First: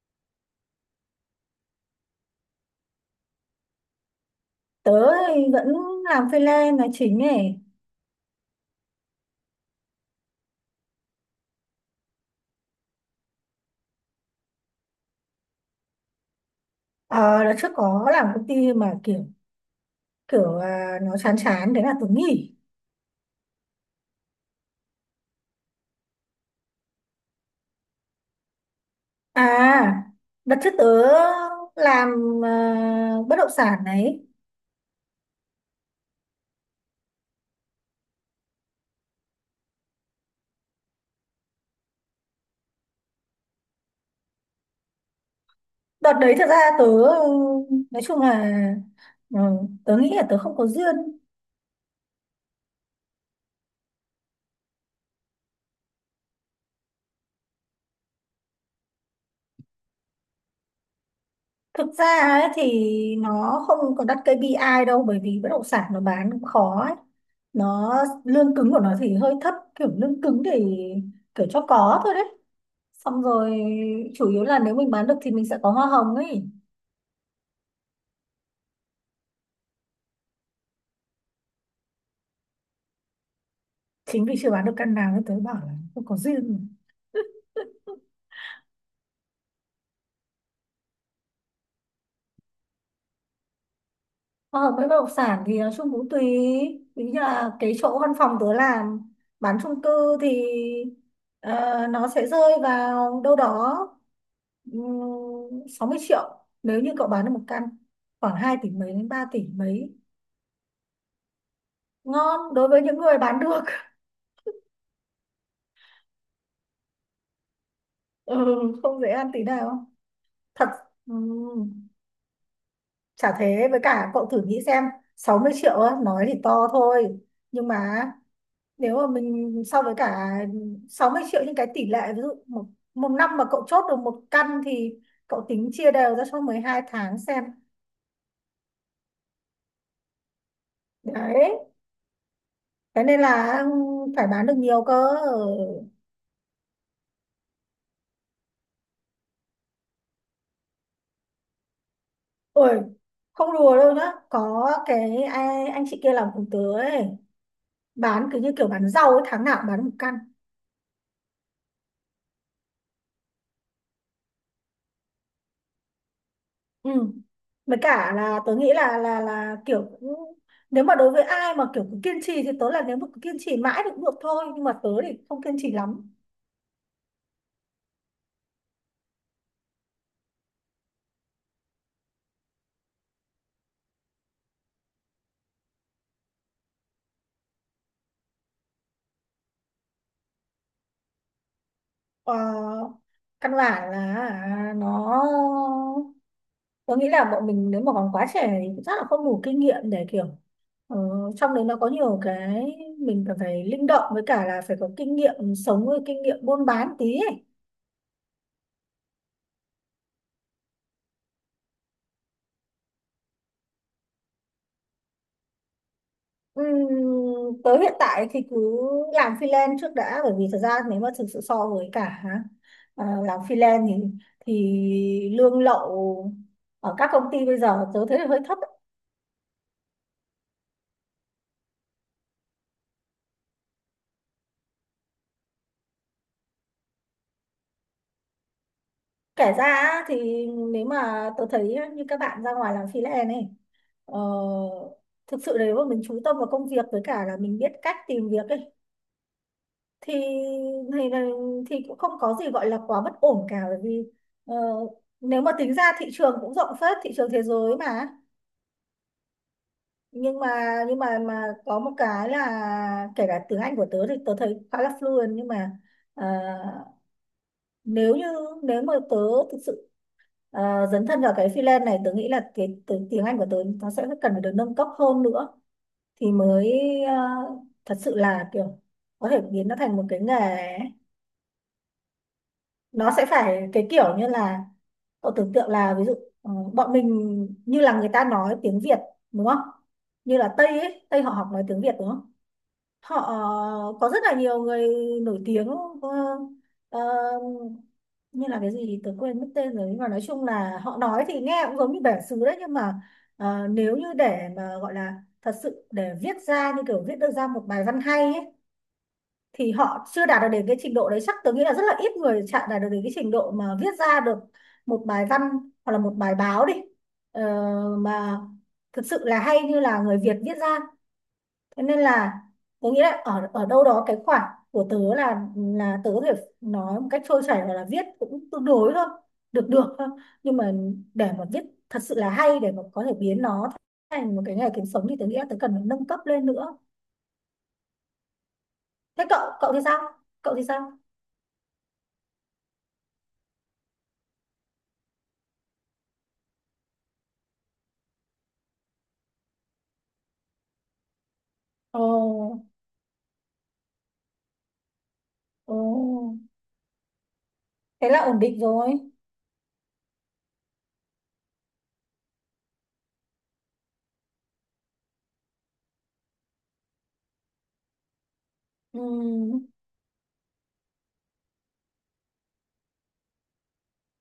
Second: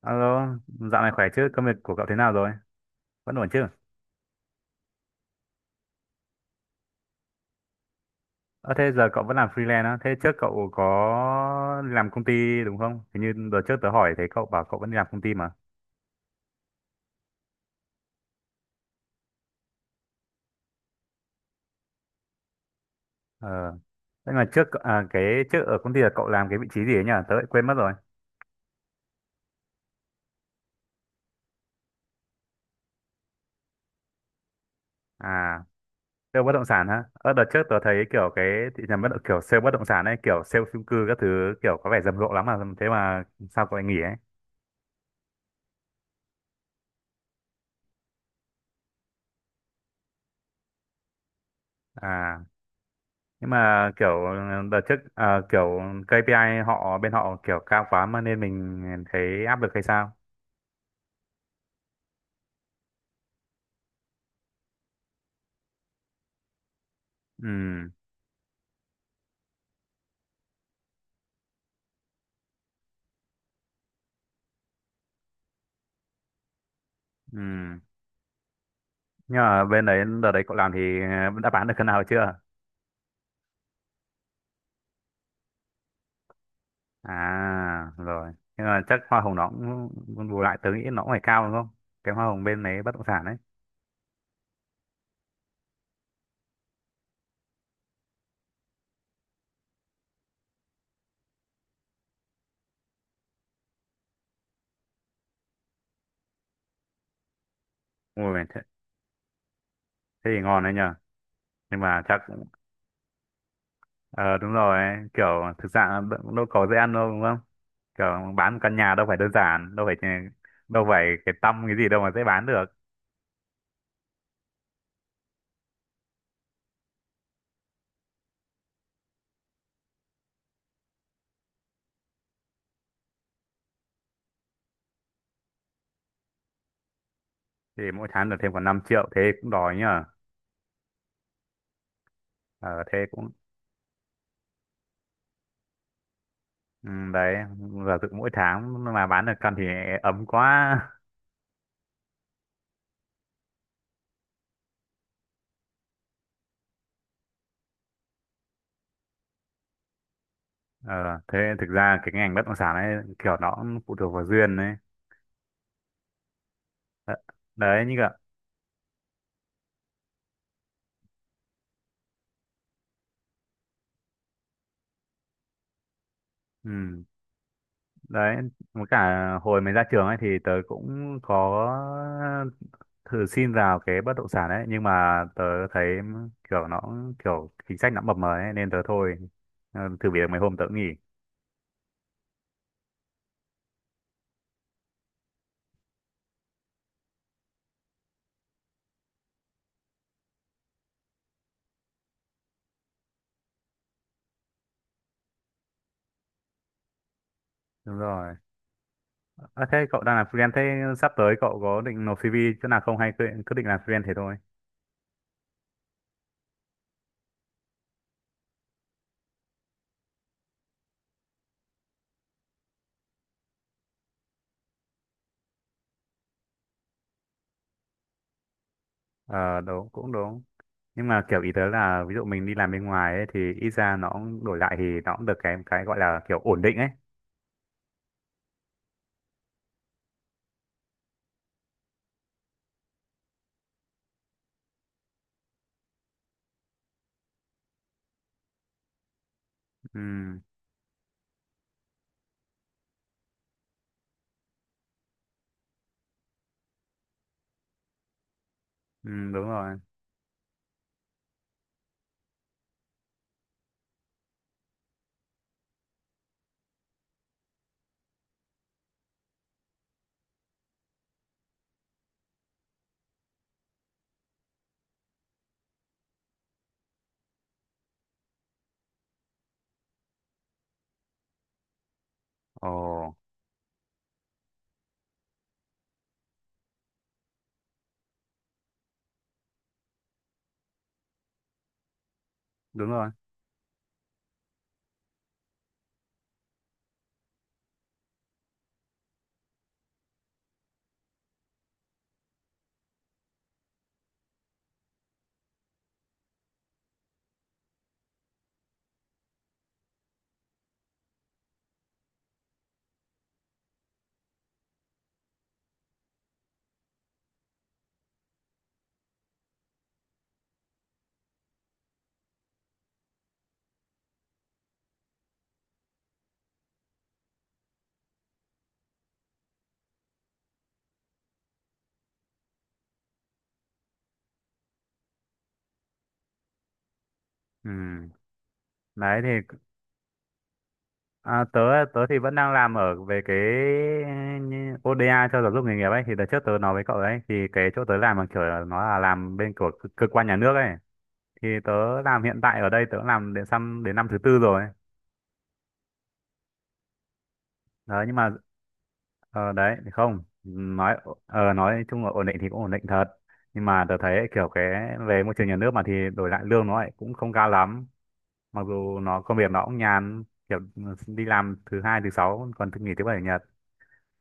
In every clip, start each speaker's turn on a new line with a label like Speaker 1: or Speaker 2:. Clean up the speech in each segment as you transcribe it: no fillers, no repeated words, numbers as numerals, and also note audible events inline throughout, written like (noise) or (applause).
Speaker 1: Alo, dạo này khỏe chứ? Công việc của cậu thế nào rồi? Vẫn ổn chứ?
Speaker 2: Tớ thì vẫn làm freelance là chính ấy.
Speaker 1: Ờ thế giờ cậu vẫn làm freelance á? Thế trước cậu có làm công ty đúng không? Hình như đợt trước tớ hỏi thấy cậu bảo cậu vẫn đi làm công ty mà.
Speaker 2: Ờ Đợt trước có làm công ty mà kiểu kiểu à, nó chán chán, thế là tớ nghỉ.
Speaker 1: Ờ. Nhưng mà trước à, cái trước ở công ty là cậu làm cái vị trí gì ấy nhỉ? Tớ lại quên mất rồi.
Speaker 2: à Đợt trước tớ làm, bất động sản đấy.
Speaker 1: À, sale bất động sản hả? Ờ đợt trước tớ thấy kiểu cái thị trường bất động kiểu sale bất động sản ấy, kiểu sale chung cư các thứ kiểu có vẻ rầm rộ lắm mà thế mà sao cậu lại nghỉ ấy?
Speaker 2: Đợt đấy thật ra tớ, ừ, nói chung là, ừ, tớ nghĩ là tớ không có duyên.
Speaker 1: À, nhưng mà kiểu đợt trước à, kiểu KPI họ bên họ kiểu cao quá mà nên mình thấy áp lực hay sao?
Speaker 2: Thực ra ấy, thì nó không có đặt kây pi ai đâu, bởi vì bất động sản nó bán cũng khó ấy.
Speaker 1: Ừ,
Speaker 2: nó Lương cứng của nó thì hơi thấp, kiểu lương cứng thì kiểu cho có thôi đấy. Xong rồi chủ yếu là nếu mình bán được thì mình sẽ có hoa hồng ấy.
Speaker 1: ừ nhưng mà bên đấy đợt đấy cậu làm thì đã bán được cân nào chưa?
Speaker 2: Chính vì chưa bán được căn nào nên tớ bảo là không có duyên.
Speaker 1: À rồi, nhưng mà chắc hoa hồng nó cũng bù lại, tớ nghĩ nó cũng phải cao đúng không, cái hoa hồng bên đấy bất động sản ấy?
Speaker 2: Hoa hồng với bất động sản thì nói chung cũng tùy, ví như là cái chỗ văn phòng tớ làm bán chung cư thì nó sẽ rơi vào đâu đó 60 triệu nếu như cậu bán được một căn khoảng
Speaker 1: Ui
Speaker 2: hai
Speaker 1: thế,
Speaker 2: tỷ mấy đến ba tỷ mấy
Speaker 1: thế thì ngon đấy nhờ. Nhưng mà chắc
Speaker 2: Ngon đối với những người bán được.
Speaker 1: ờ đúng rồi ấy. Kiểu thực ra đâu có dễ ăn đâu đúng không, kiểu
Speaker 2: (laughs) Ừ,
Speaker 1: bán một căn nhà
Speaker 2: không
Speaker 1: đâu
Speaker 2: dễ
Speaker 1: phải đơn
Speaker 2: ăn tí
Speaker 1: giản đâu
Speaker 2: nào
Speaker 1: phải
Speaker 2: thật.
Speaker 1: đâu phải
Speaker 2: Ừ.
Speaker 1: cái tăm cái gì đâu mà dễ bán được.
Speaker 2: Chả thế, với cả cậu thử nghĩ xem, 60 triệu á, nói thì to thôi, nhưng mà nếu mà mình so với cả 60 triệu những cái tỷ lệ ví dụ một năm mà cậu chốt được một căn thì cậu tính chia đều ra cho 12 tháng xem.
Speaker 1: Thì mỗi tháng được thêm khoảng 5 triệu thế cũng đòi nhờ.
Speaker 2: Đấy,
Speaker 1: Ờ thế
Speaker 2: thế nên
Speaker 1: cũng
Speaker 2: là, phải bán được nhiều cơ.
Speaker 1: ừ, đấy, giả dụ mỗi tháng mà bán được căn thì ấm quá.
Speaker 2: Ôi không đùa đâu nhá, có cái ai, anh chị kia làm cùng tớ ấy, bán cứ như kiểu bán rau ấy, tháng nào cũng bán một căn.
Speaker 1: Ờ thế thực ra cái ngành bất động sản ấy kiểu nó cũng phụ thuộc vào duyên đấy. Đ-
Speaker 2: Ừ. Với
Speaker 1: Đấy như
Speaker 2: cả
Speaker 1: cả
Speaker 2: là tớ nghĩ là kiểu cũng, nếu mà đối với ai mà kiểu cứ kiên trì thì tớ là nếu mà cứ kiên trì mãi thì cũng được thôi, nhưng mà tớ thì không kiên trì lắm.
Speaker 1: ừ, đấy với cả hồi mới ra trường ấy thì tớ cũng có thử xin vào cái bất động sản ấy nhưng mà tớ thấy kiểu nó kiểu chính sách nó mập mờ ấy nên tớ thôi. Ờ, thử việc mấy hôm tớ cũng nghỉ.
Speaker 2: ờ, Căn bản là nó tớ nghĩ là bọn mình nếu mà còn quá trẻ thì chắc là không đủ kinh nghiệm để kiểu, ờ, trong đấy nó có nhiều cái mình cần phải linh động, với cả là phải có kinh nghiệm sống với kinh nghiệm buôn bán tí ấy.
Speaker 1: Đúng rồi. À, thế cậu đang làm freelance thế sắp tới cậu có định nộp CV chỗ nào không hay cứ định làm freelance thế thôi?
Speaker 2: Tới hiện tại thì cứ làm freelance trước đã, bởi vì thật ra nếu mà thực sự so với cả, làm freelance thì lương lậu ở các công ty bây giờ tớ thấy là hơi thấp ấy.
Speaker 1: Ờ đúng, cũng đúng. Nhưng mà kiểu ý tớ là ví dụ mình đi làm bên ngoài ấy, thì ít ra nó cũng đổi lại thì nó cũng được cái gọi là kiểu ổn định ấy.
Speaker 2: Kể ra á, thì nếu mà tớ thấy như các bạn ra ngoài làm freelance này, ờ, thực sự nếu mà mình chú tâm vào công việc với cả là mình biết cách tìm việc ấy thì
Speaker 1: Ừ,
Speaker 2: thì, thì cũng không có gì gọi là quá bất ổn cả, bởi vì ờ, nếu mà tính ra thị trường cũng rộng phết, thị trường thế giới mà.
Speaker 1: ừ đúng rồi.
Speaker 2: Nhưng mà nhưng mà có một cái là kể cả tiếng Anh của tớ thì tớ thấy khá là fluent, nhưng mà ờ, nếu như, nếu mà tớ thực sự dấn thân vào cái freelance này, tớ nghĩ là cái tiếng Anh của tớ nó sẽ cần phải được nâng cấp hơn nữa, thì mới thật sự là kiểu có thể biến nó thành một cái nghề ấy.
Speaker 1: Ồ
Speaker 2: Nó sẽ phải cái kiểu như là, cậu tưởng tượng là ví dụ bọn mình như là người ta nói tiếng Việt đúng không, như là Tây ấy, Tây họ học nói tiếng Việt đúng không.
Speaker 1: đúng rồi.
Speaker 2: Họ có rất là nhiều người nổi tiếng, ờ, ờ, như là cái gì thì tớ quên mất tên rồi, nhưng mà nói chung là họ nói thì nghe cũng giống như bản xứ đấy, nhưng mà nếu như để mà gọi là thật sự để viết ra như kiểu viết được ra một bài văn hay ấy, thì họ chưa đạt được đến cái trình độ đấy. Chắc tớ nghĩ là rất là ít người chạm đạt được đến cái trình độ mà viết ra được một bài văn hoặc là một bài báo đi, ờ, mà thực sự là hay như là người Việt viết ra. Thế nên là tớ nghĩ là ở ở đâu đó cái khoảng của tớ là tớ có thể nói một cách trôi chảy hoặc là viết cũng tương đối thôi, được được thôi, nhưng mà để mà viết thật sự là hay, để mà có thể biến nó thành một cái nghề kiếm sống thì tớ nghĩ là tớ cần phải nâng cấp lên nữa.
Speaker 1: Ừ. Đấy
Speaker 2: Thế cậu
Speaker 1: thì
Speaker 2: cậu thì sao, cậu thì sao
Speaker 1: à, tớ tớ thì vẫn đang làm ở về cái như ODA cho giáo dục nghề nghiệp ấy, thì đợt trước tớ nói với cậu đấy thì cái chỗ tớ làm là kiểu là nó là làm bên của cơ cơ quan nhà nước ấy, thì tớ làm hiện tại
Speaker 2: ồ
Speaker 1: ở đây tớ làm đến năm thứ tư rồi
Speaker 2: ồ.
Speaker 1: đấy.
Speaker 2: Thế
Speaker 1: Nhưng
Speaker 2: là
Speaker 1: mà
Speaker 2: ổn định rồi.
Speaker 1: ờ, đấy thì không nói nói chung là ổn định thì cũng ổn định thật, nhưng mà tớ thấy kiểu cái về môi trường nhà nước mà thì đổi lại lương nó lại cũng không cao lắm, mặc dù nó công việc nó
Speaker 2: Ừ
Speaker 1: cũng nhàn, kiểu đi làm thứ hai thứ sáu còn thứ nghỉ thứ bảy chủ nhật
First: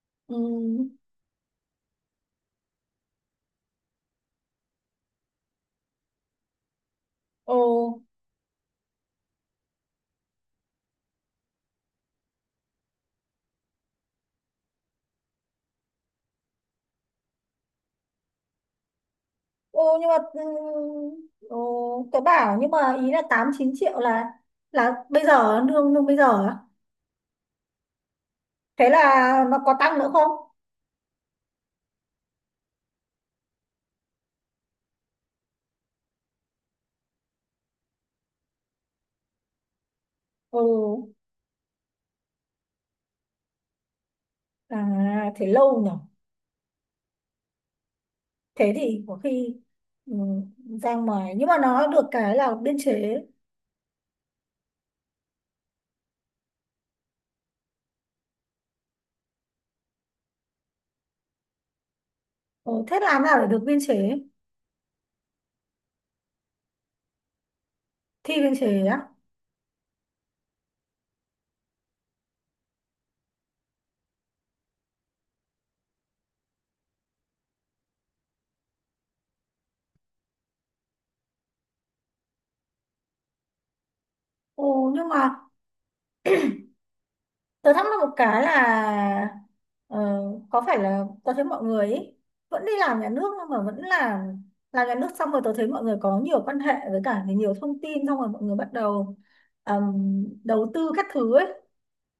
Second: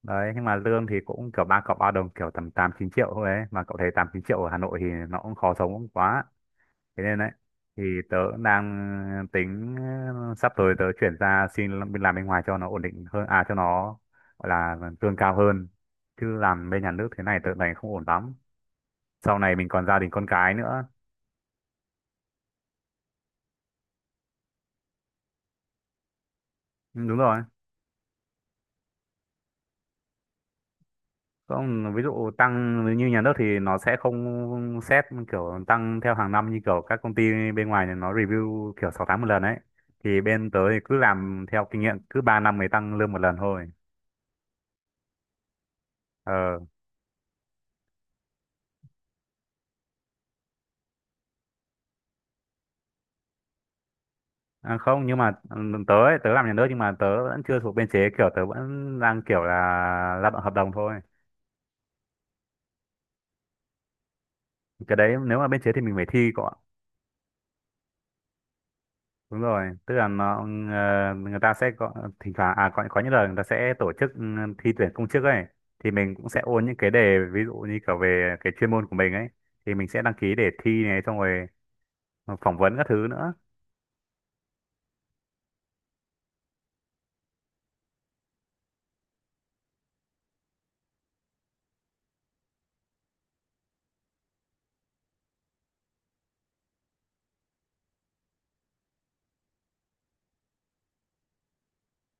Speaker 1: đấy,
Speaker 2: ừ,
Speaker 1: nhưng mà lương thì cũng kiểu ba cọc ba đồng kiểu tầm tám chín triệu thôi ấy, mà cậu thấy tám chín triệu ở Hà Nội thì nó cũng khó sống quá. Thế nên đấy,
Speaker 2: ồ
Speaker 1: thì tớ cũng đang tính sắp tới tớ chuyển ra xin làm bên ngoài cho nó ổn định hơn, à cho nó gọi là lương cao hơn, chứ làm bên nhà nước thế này tớ thấy không ổn lắm, sau này mình còn
Speaker 2: ồ,
Speaker 1: gia đình
Speaker 2: nhưng mà
Speaker 1: con cái nữa.
Speaker 2: ồ tớ bảo nhưng mà ý là 8-9 triệu là bây giờ, lương lương bây giờ ấy.
Speaker 1: Ừ, đúng rồi.
Speaker 2: Thế là nó có tăng nữa không?
Speaker 1: Không, ví dụ tăng như nhà nước thì nó sẽ không xét kiểu tăng theo hàng năm như kiểu các công ty bên ngoài này nó review kiểu 6 tháng một lần ấy, thì bên tớ
Speaker 2: Ừ,
Speaker 1: thì cứ làm theo kinh nghiệm cứ 3 năm mới tăng lương một lần thôi.
Speaker 2: à thế lâu nhỉ.
Speaker 1: Ờ.
Speaker 2: Thế thì có khi, ừ, ra ngoài nhưng mà nó được cái là biên chế.
Speaker 1: À, không nhưng mà ừ, tớ ấy, tớ làm nhà nước nhưng mà tớ vẫn chưa thuộc biên chế, kiểu tớ vẫn đang kiểu là lao động hợp đồng thôi.
Speaker 2: Ừ, thế làm nào để được biên chế?
Speaker 1: Cái đấy nếu mà biên chế thì mình phải thi cọ.
Speaker 2: Thi biên chế á.
Speaker 1: Đúng rồi, tức là nó ừ, người ta sẽ có thỉnh thoảng à có những lần người ta sẽ tổ chức ừ, thi tuyển công chức ấy, thì mình cũng sẽ ôn những cái đề ví dụ như kiểu về cái chuyên môn của mình ấy, thì mình sẽ đăng ký để thi này xong rồi phỏng vấn các thứ nữa.
Speaker 2: Ừ. Nhưng mà tớ thắc mắc một cái là, ờ, có phải là tớ thấy mọi người ý, vẫn đi làm nhà nước nhưng mà vẫn làm nhà nước xong rồi tớ thấy mọi người có nhiều quan hệ với cả nhiều thông tin, xong rồi mọi người bắt đầu đầu tư các thứ ấy.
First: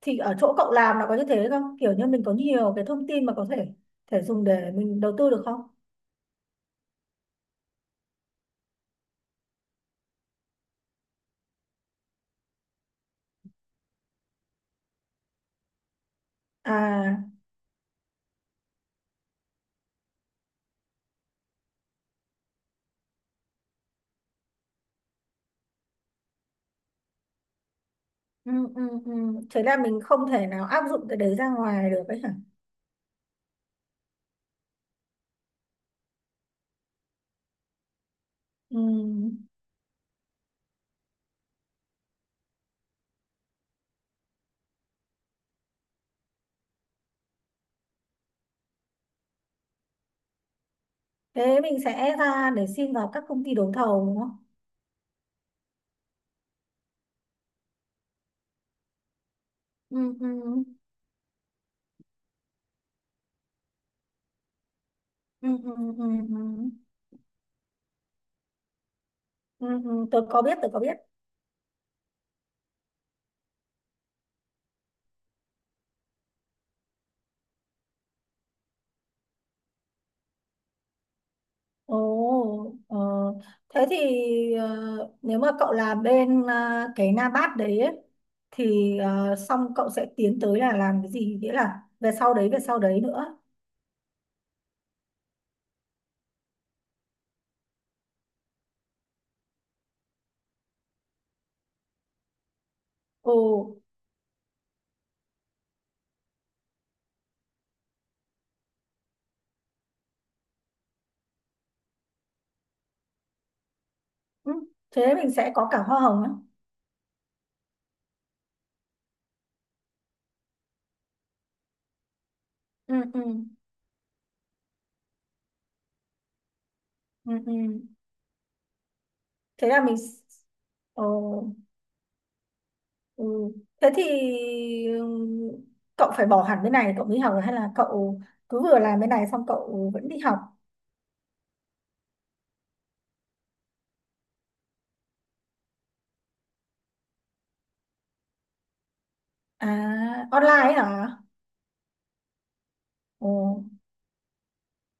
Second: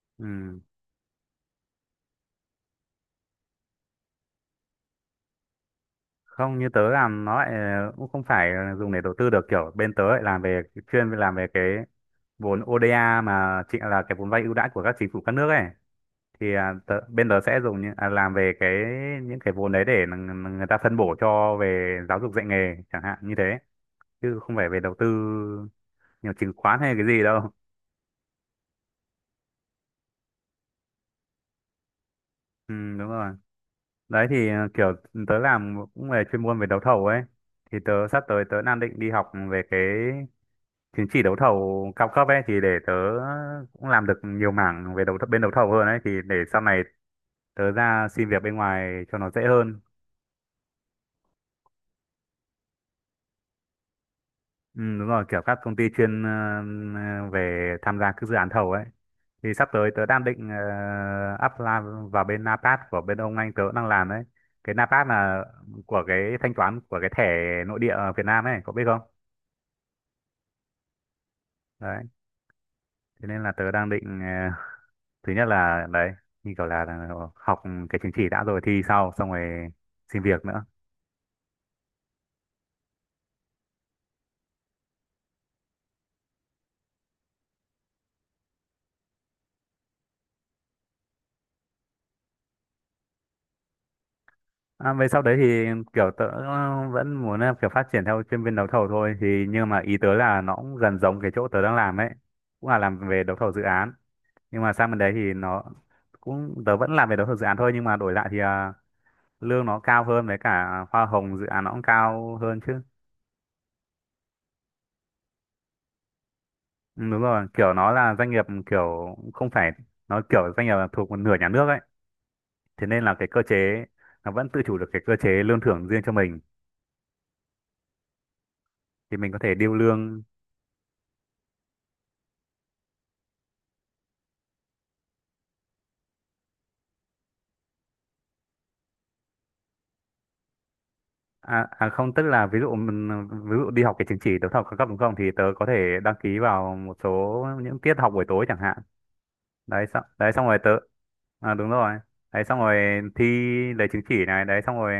Speaker 2: Thì ở chỗ
Speaker 1: Ừ.
Speaker 2: cậu làm là có như thế không, kiểu như mình có nhiều cái thông tin mà có thể thể dùng để mình đầu tư được không?
Speaker 1: Không, như tớ làm nó lại cũng không phải dùng để đầu tư được, kiểu bên tớ lại làm về chuyên làm về cái vốn ODA mà chị là cái vốn vay ưu đãi của các chính phủ các nước ấy, thì à, tớ,
Speaker 2: À,
Speaker 1: bên tớ sẽ dùng những, à, làm về cái những cái vốn đấy để người ta phân bổ cho về giáo dục dạy nghề chẳng hạn như thế, chứ không phải về đầu tư nhiều chứng khoán hay cái gì đâu.
Speaker 2: ừ, ừ, ừ. Thế là mình không thể nào áp dụng cái đấy ra ngoài được ấy hả?
Speaker 1: Ừ, đúng rồi. Đấy thì à, kiểu tớ làm cũng về chuyên môn về đấu thầu ấy, thì sắp tới tớ đang định đi học
Speaker 2: Ừ.
Speaker 1: về cái chứng chỉ đấu thầu cao cấp ấy, thì để tớ cũng làm được nhiều mảng về bên đấu thầu hơn ấy, thì để sau này tớ ra xin việc bên ngoài cho nó dễ hơn.
Speaker 2: Thế mình sẽ ra để xin vào các công ty đấu thầu đúng không?
Speaker 1: Ừ, đúng rồi, kiểu các công ty chuyên về tham gia các dự án thầu ấy, thì sắp tới
Speaker 2: Ừ,
Speaker 1: tớ đang
Speaker 2: ừ,
Speaker 1: định apply vào bên NAPAT của bên ông anh tớ đang làm đấy. Cái NAPAT là
Speaker 2: ừ, ừ, ừ,
Speaker 1: của
Speaker 2: ừ.
Speaker 1: cái
Speaker 2: Ừ,
Speaker 1: thanh toán của cái thẻ nội địa ở Việt Nam ấy, có biết không?
Speaker 2: ừ. Ừ, tôi có biết, tôi có biết.
Speaker 1: Đấy, thế nên là tớ đang định thứ nhất là đấy như kiểu là học cái chứng chỉ đã rồi thi sau xong rồi xin việc nữa.
Speaker 2: Ồ, thế thì ờ, nếu mà cậu làm bên cái Nabat đấy ấy, thì xong cậu sẽ tiến tới là làm cái gì, nghĩa là về sau đấy, về sau đấy nữa.
Speaker 1: À, về sau đấy thì kiểu tớ vẫn muốn là kiểu phát triển theo chuyên viên đấu thầu thôi, thì nhưng mà ý tớ là nó cũng gần giống cái chỗ tớ đang làm ấy, cũng là làm về đấu
Speaker 2: Ồ.
Speaker 1: thầu dự án, nhưng mà sang bên đấy thì nó cũng tớ vẫn làm về đấu thầu dự án thôi, nhưng mà đổi lại thì à, lương nó cao hơn với cả hoa hồng dự án nó cũng cao hơn chứ.
Speaker 2: Ừ, thế mình sẽ có cả hoa hồng á.
Speaker 1: Ừ, đúng rồi, kiểu nó là doanh nghiệp kiểu không phải, nó kiểu doanh nghiệp là thuộc một nửa nhà nước ấy, thế
Speaker 2: Ừ,
Speaker 1: nên là
Speaker 2: ừ,
Speaker 1: cái cơ chế nó vẫn tự chủ được cái cơ chế lương thưởng riêng cho mình,
Speaker 2: ừ, ừ.
Speaker 1: thì mình có thể
Speaker 2: Thế
Speaker 1: điêu
Speaker 2: là mình s-
Speaker 1: lương.
Speaker 2: Ồ, ừ. Thế thì ừm, cậu phải bỏ hẳn bên này cậu mới học, hay là cậu cứ vừa làm bên này xong cậu vẫn đi học?
Speaker 1: À, à không, tức là ví dụ mình- ví dụ đi học cái chứng chỉ đấu thầu cao cấp đúng không, thì tớ có thể đăng ký vào một số những tiết học buổi tối chẳng hạn.
Speaker 2: À
Speaker 1: Đấy xong đấy xong rồi tớ
Speaker 2: online hả?
Speaker 1: à, đúng rồi, đấy xong rồi thi
Speaker 2: Ồ,
Speaker 1: lấy chứng chỉ này đấy xong rồi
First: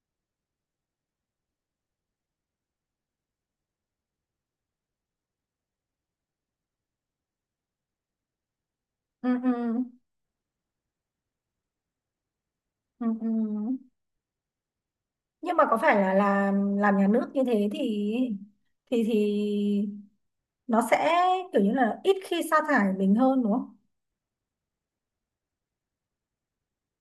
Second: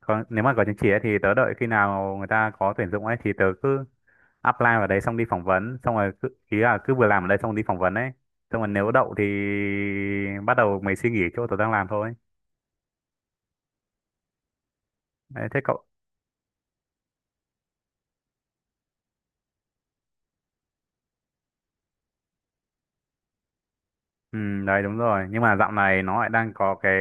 Speaker 1: có, nếu mà có chứng chỉ ấy, thì tớ đợi khi nào người ta có tuyển dụng ấy thì tớ cứ apply vào đấy xong đi phỏng vấn xong rồi cứ, ý là cứ vừa làm ở đây xong đi phỏng vấn ấy xong rồi nếu đậu thì
Speaker 2: ừ, ừ.
Speaker 1: bắt đầu mày suy nghĩ chỗ tớ đang làm thôi.
Speaker 2: Ừ, ừ.
Speaker 1: Đấy,
Speaker 2: Nhưng
Speaker 1: thế
Speaker 2: mà có
Speaker 1: cậu
Speaker 2: phải là làm nhà nước như thế thì thì thì nó sẽ kiểu như là ít khi sa thải mình hơn đúng không?
Speaker 1: ừ, đấy đúng rồi, nhưng mà dạo này nó lại đang có cái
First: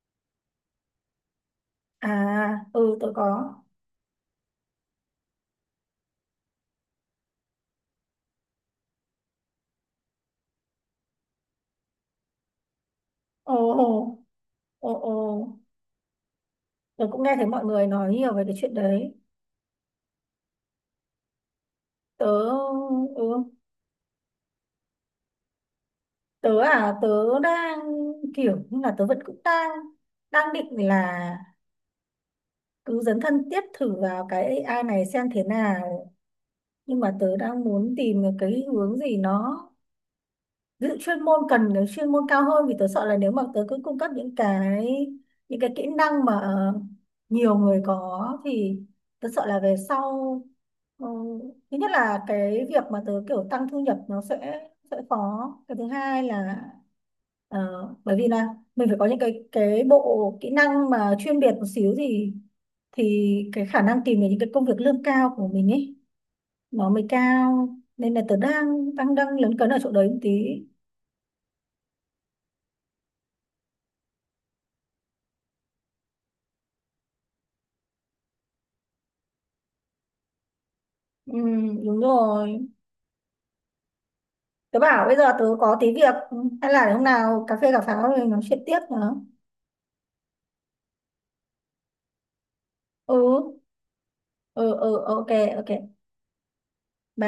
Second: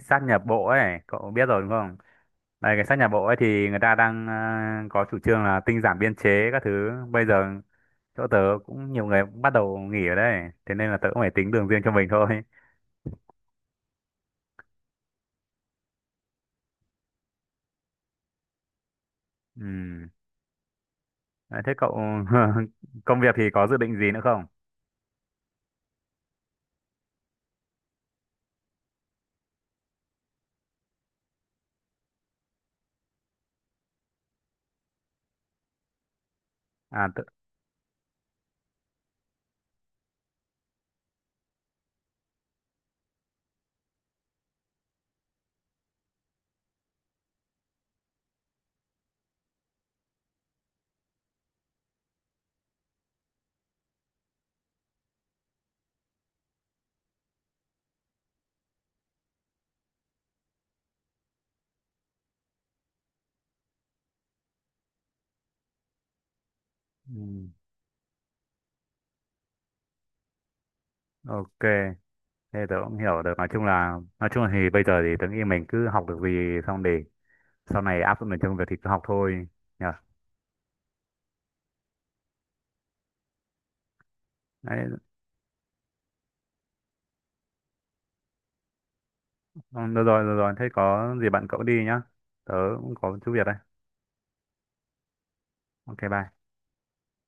Speaker 1: sát nhập bộ ấy cậu biết rồi đúng không.
Speaker 2: À
Speaker 1: Đây cái sát
Speaker 2: ừ
Speaker 1: nhập
Speaker 2: tôi
Speaker 1: bộ ấy
Speaker 2: có.
Speaker 1: thì người ta đang có chủ trương là tinh giản biên chế các thứ bây giờ, chỗ tớ cũng nhiều người cũng bắt đầu nghỉ ở đây, thế nên là tớ cũng phải tính đường riêng cho mình thôi. (laughs)
Speaker 2: Ồ ồ, ồ ồ, tôi cũng nghe thấy mọi người nói nhiều về cái chuyện đấy.
Speaker 1: Ừ. Đấy, thế cậu (laughs)
Speaker 2: Tớ.
Speaker 1: công việc thì
Speaker 2: Ừ,
Speaker 1: có dự định gì nữa không?
Speaker 2: tớ. À tớ Đang kiểu như là tớ vẫn cũng đang, đang định là cứ dấn thân tiếp thử vào cái AI này xem thế nào, nhưng
Speaker 1: À
Speaker 2: mà
Speaker 1: tớ...
Speaker 2: tớ đang muốn tìm được cái hướng gì nó, ví dụ chuyên môn, cần cái chuyên môn cao hơn, vì tớ sợ là nếu mà tớ cứ cung cấp những cái kỹ năng mà nhiều người có thì tớ sợ là về sau, ừ, thứ nhất là cái việc mà tớ kiểu tăng thu nhập nó sẽ khó, cái thứ hai là ờ, bởi vì là mình phải có những cái bộ kỹ năng mà chuyên biệt một xíu, thì cái khả năng tìm được những cái công việc lương cao của mình ấy nó mới
Speaker 1: ừ.
Speaker 2: cao. Nên là tớ đang đang đang lấn cấn ở chỗ đấy một tí.
Speaker 1: Ok, thế tớ cũng hiểu được, nói chung là thì bây giờ thì tớ nghĩ mình cứ học được gì xong để sau này áp dụng được trong việc thì cứ học thôi nhỉ.
Speaker 2: Ừ, đúng rồi. Tớ
Speaker 1: Đấy.
Speaker 2: bảo bây giờ tớ có tí việc, hay là hôm nào cà phê cà pháo rồi nói chuyện tiếp nữa.
Speaker 1: Ừ, được rồi, được rồi. Thế có gì bạn cậu đi nhá. Tớ cũng
Speaker 2: Ừ,
Speaker 1: có chút việc đây.
Speaker 2: ừ, ừ, ok, ok.
Speaker 1: Ok, bye.
Speaker 2: Bye.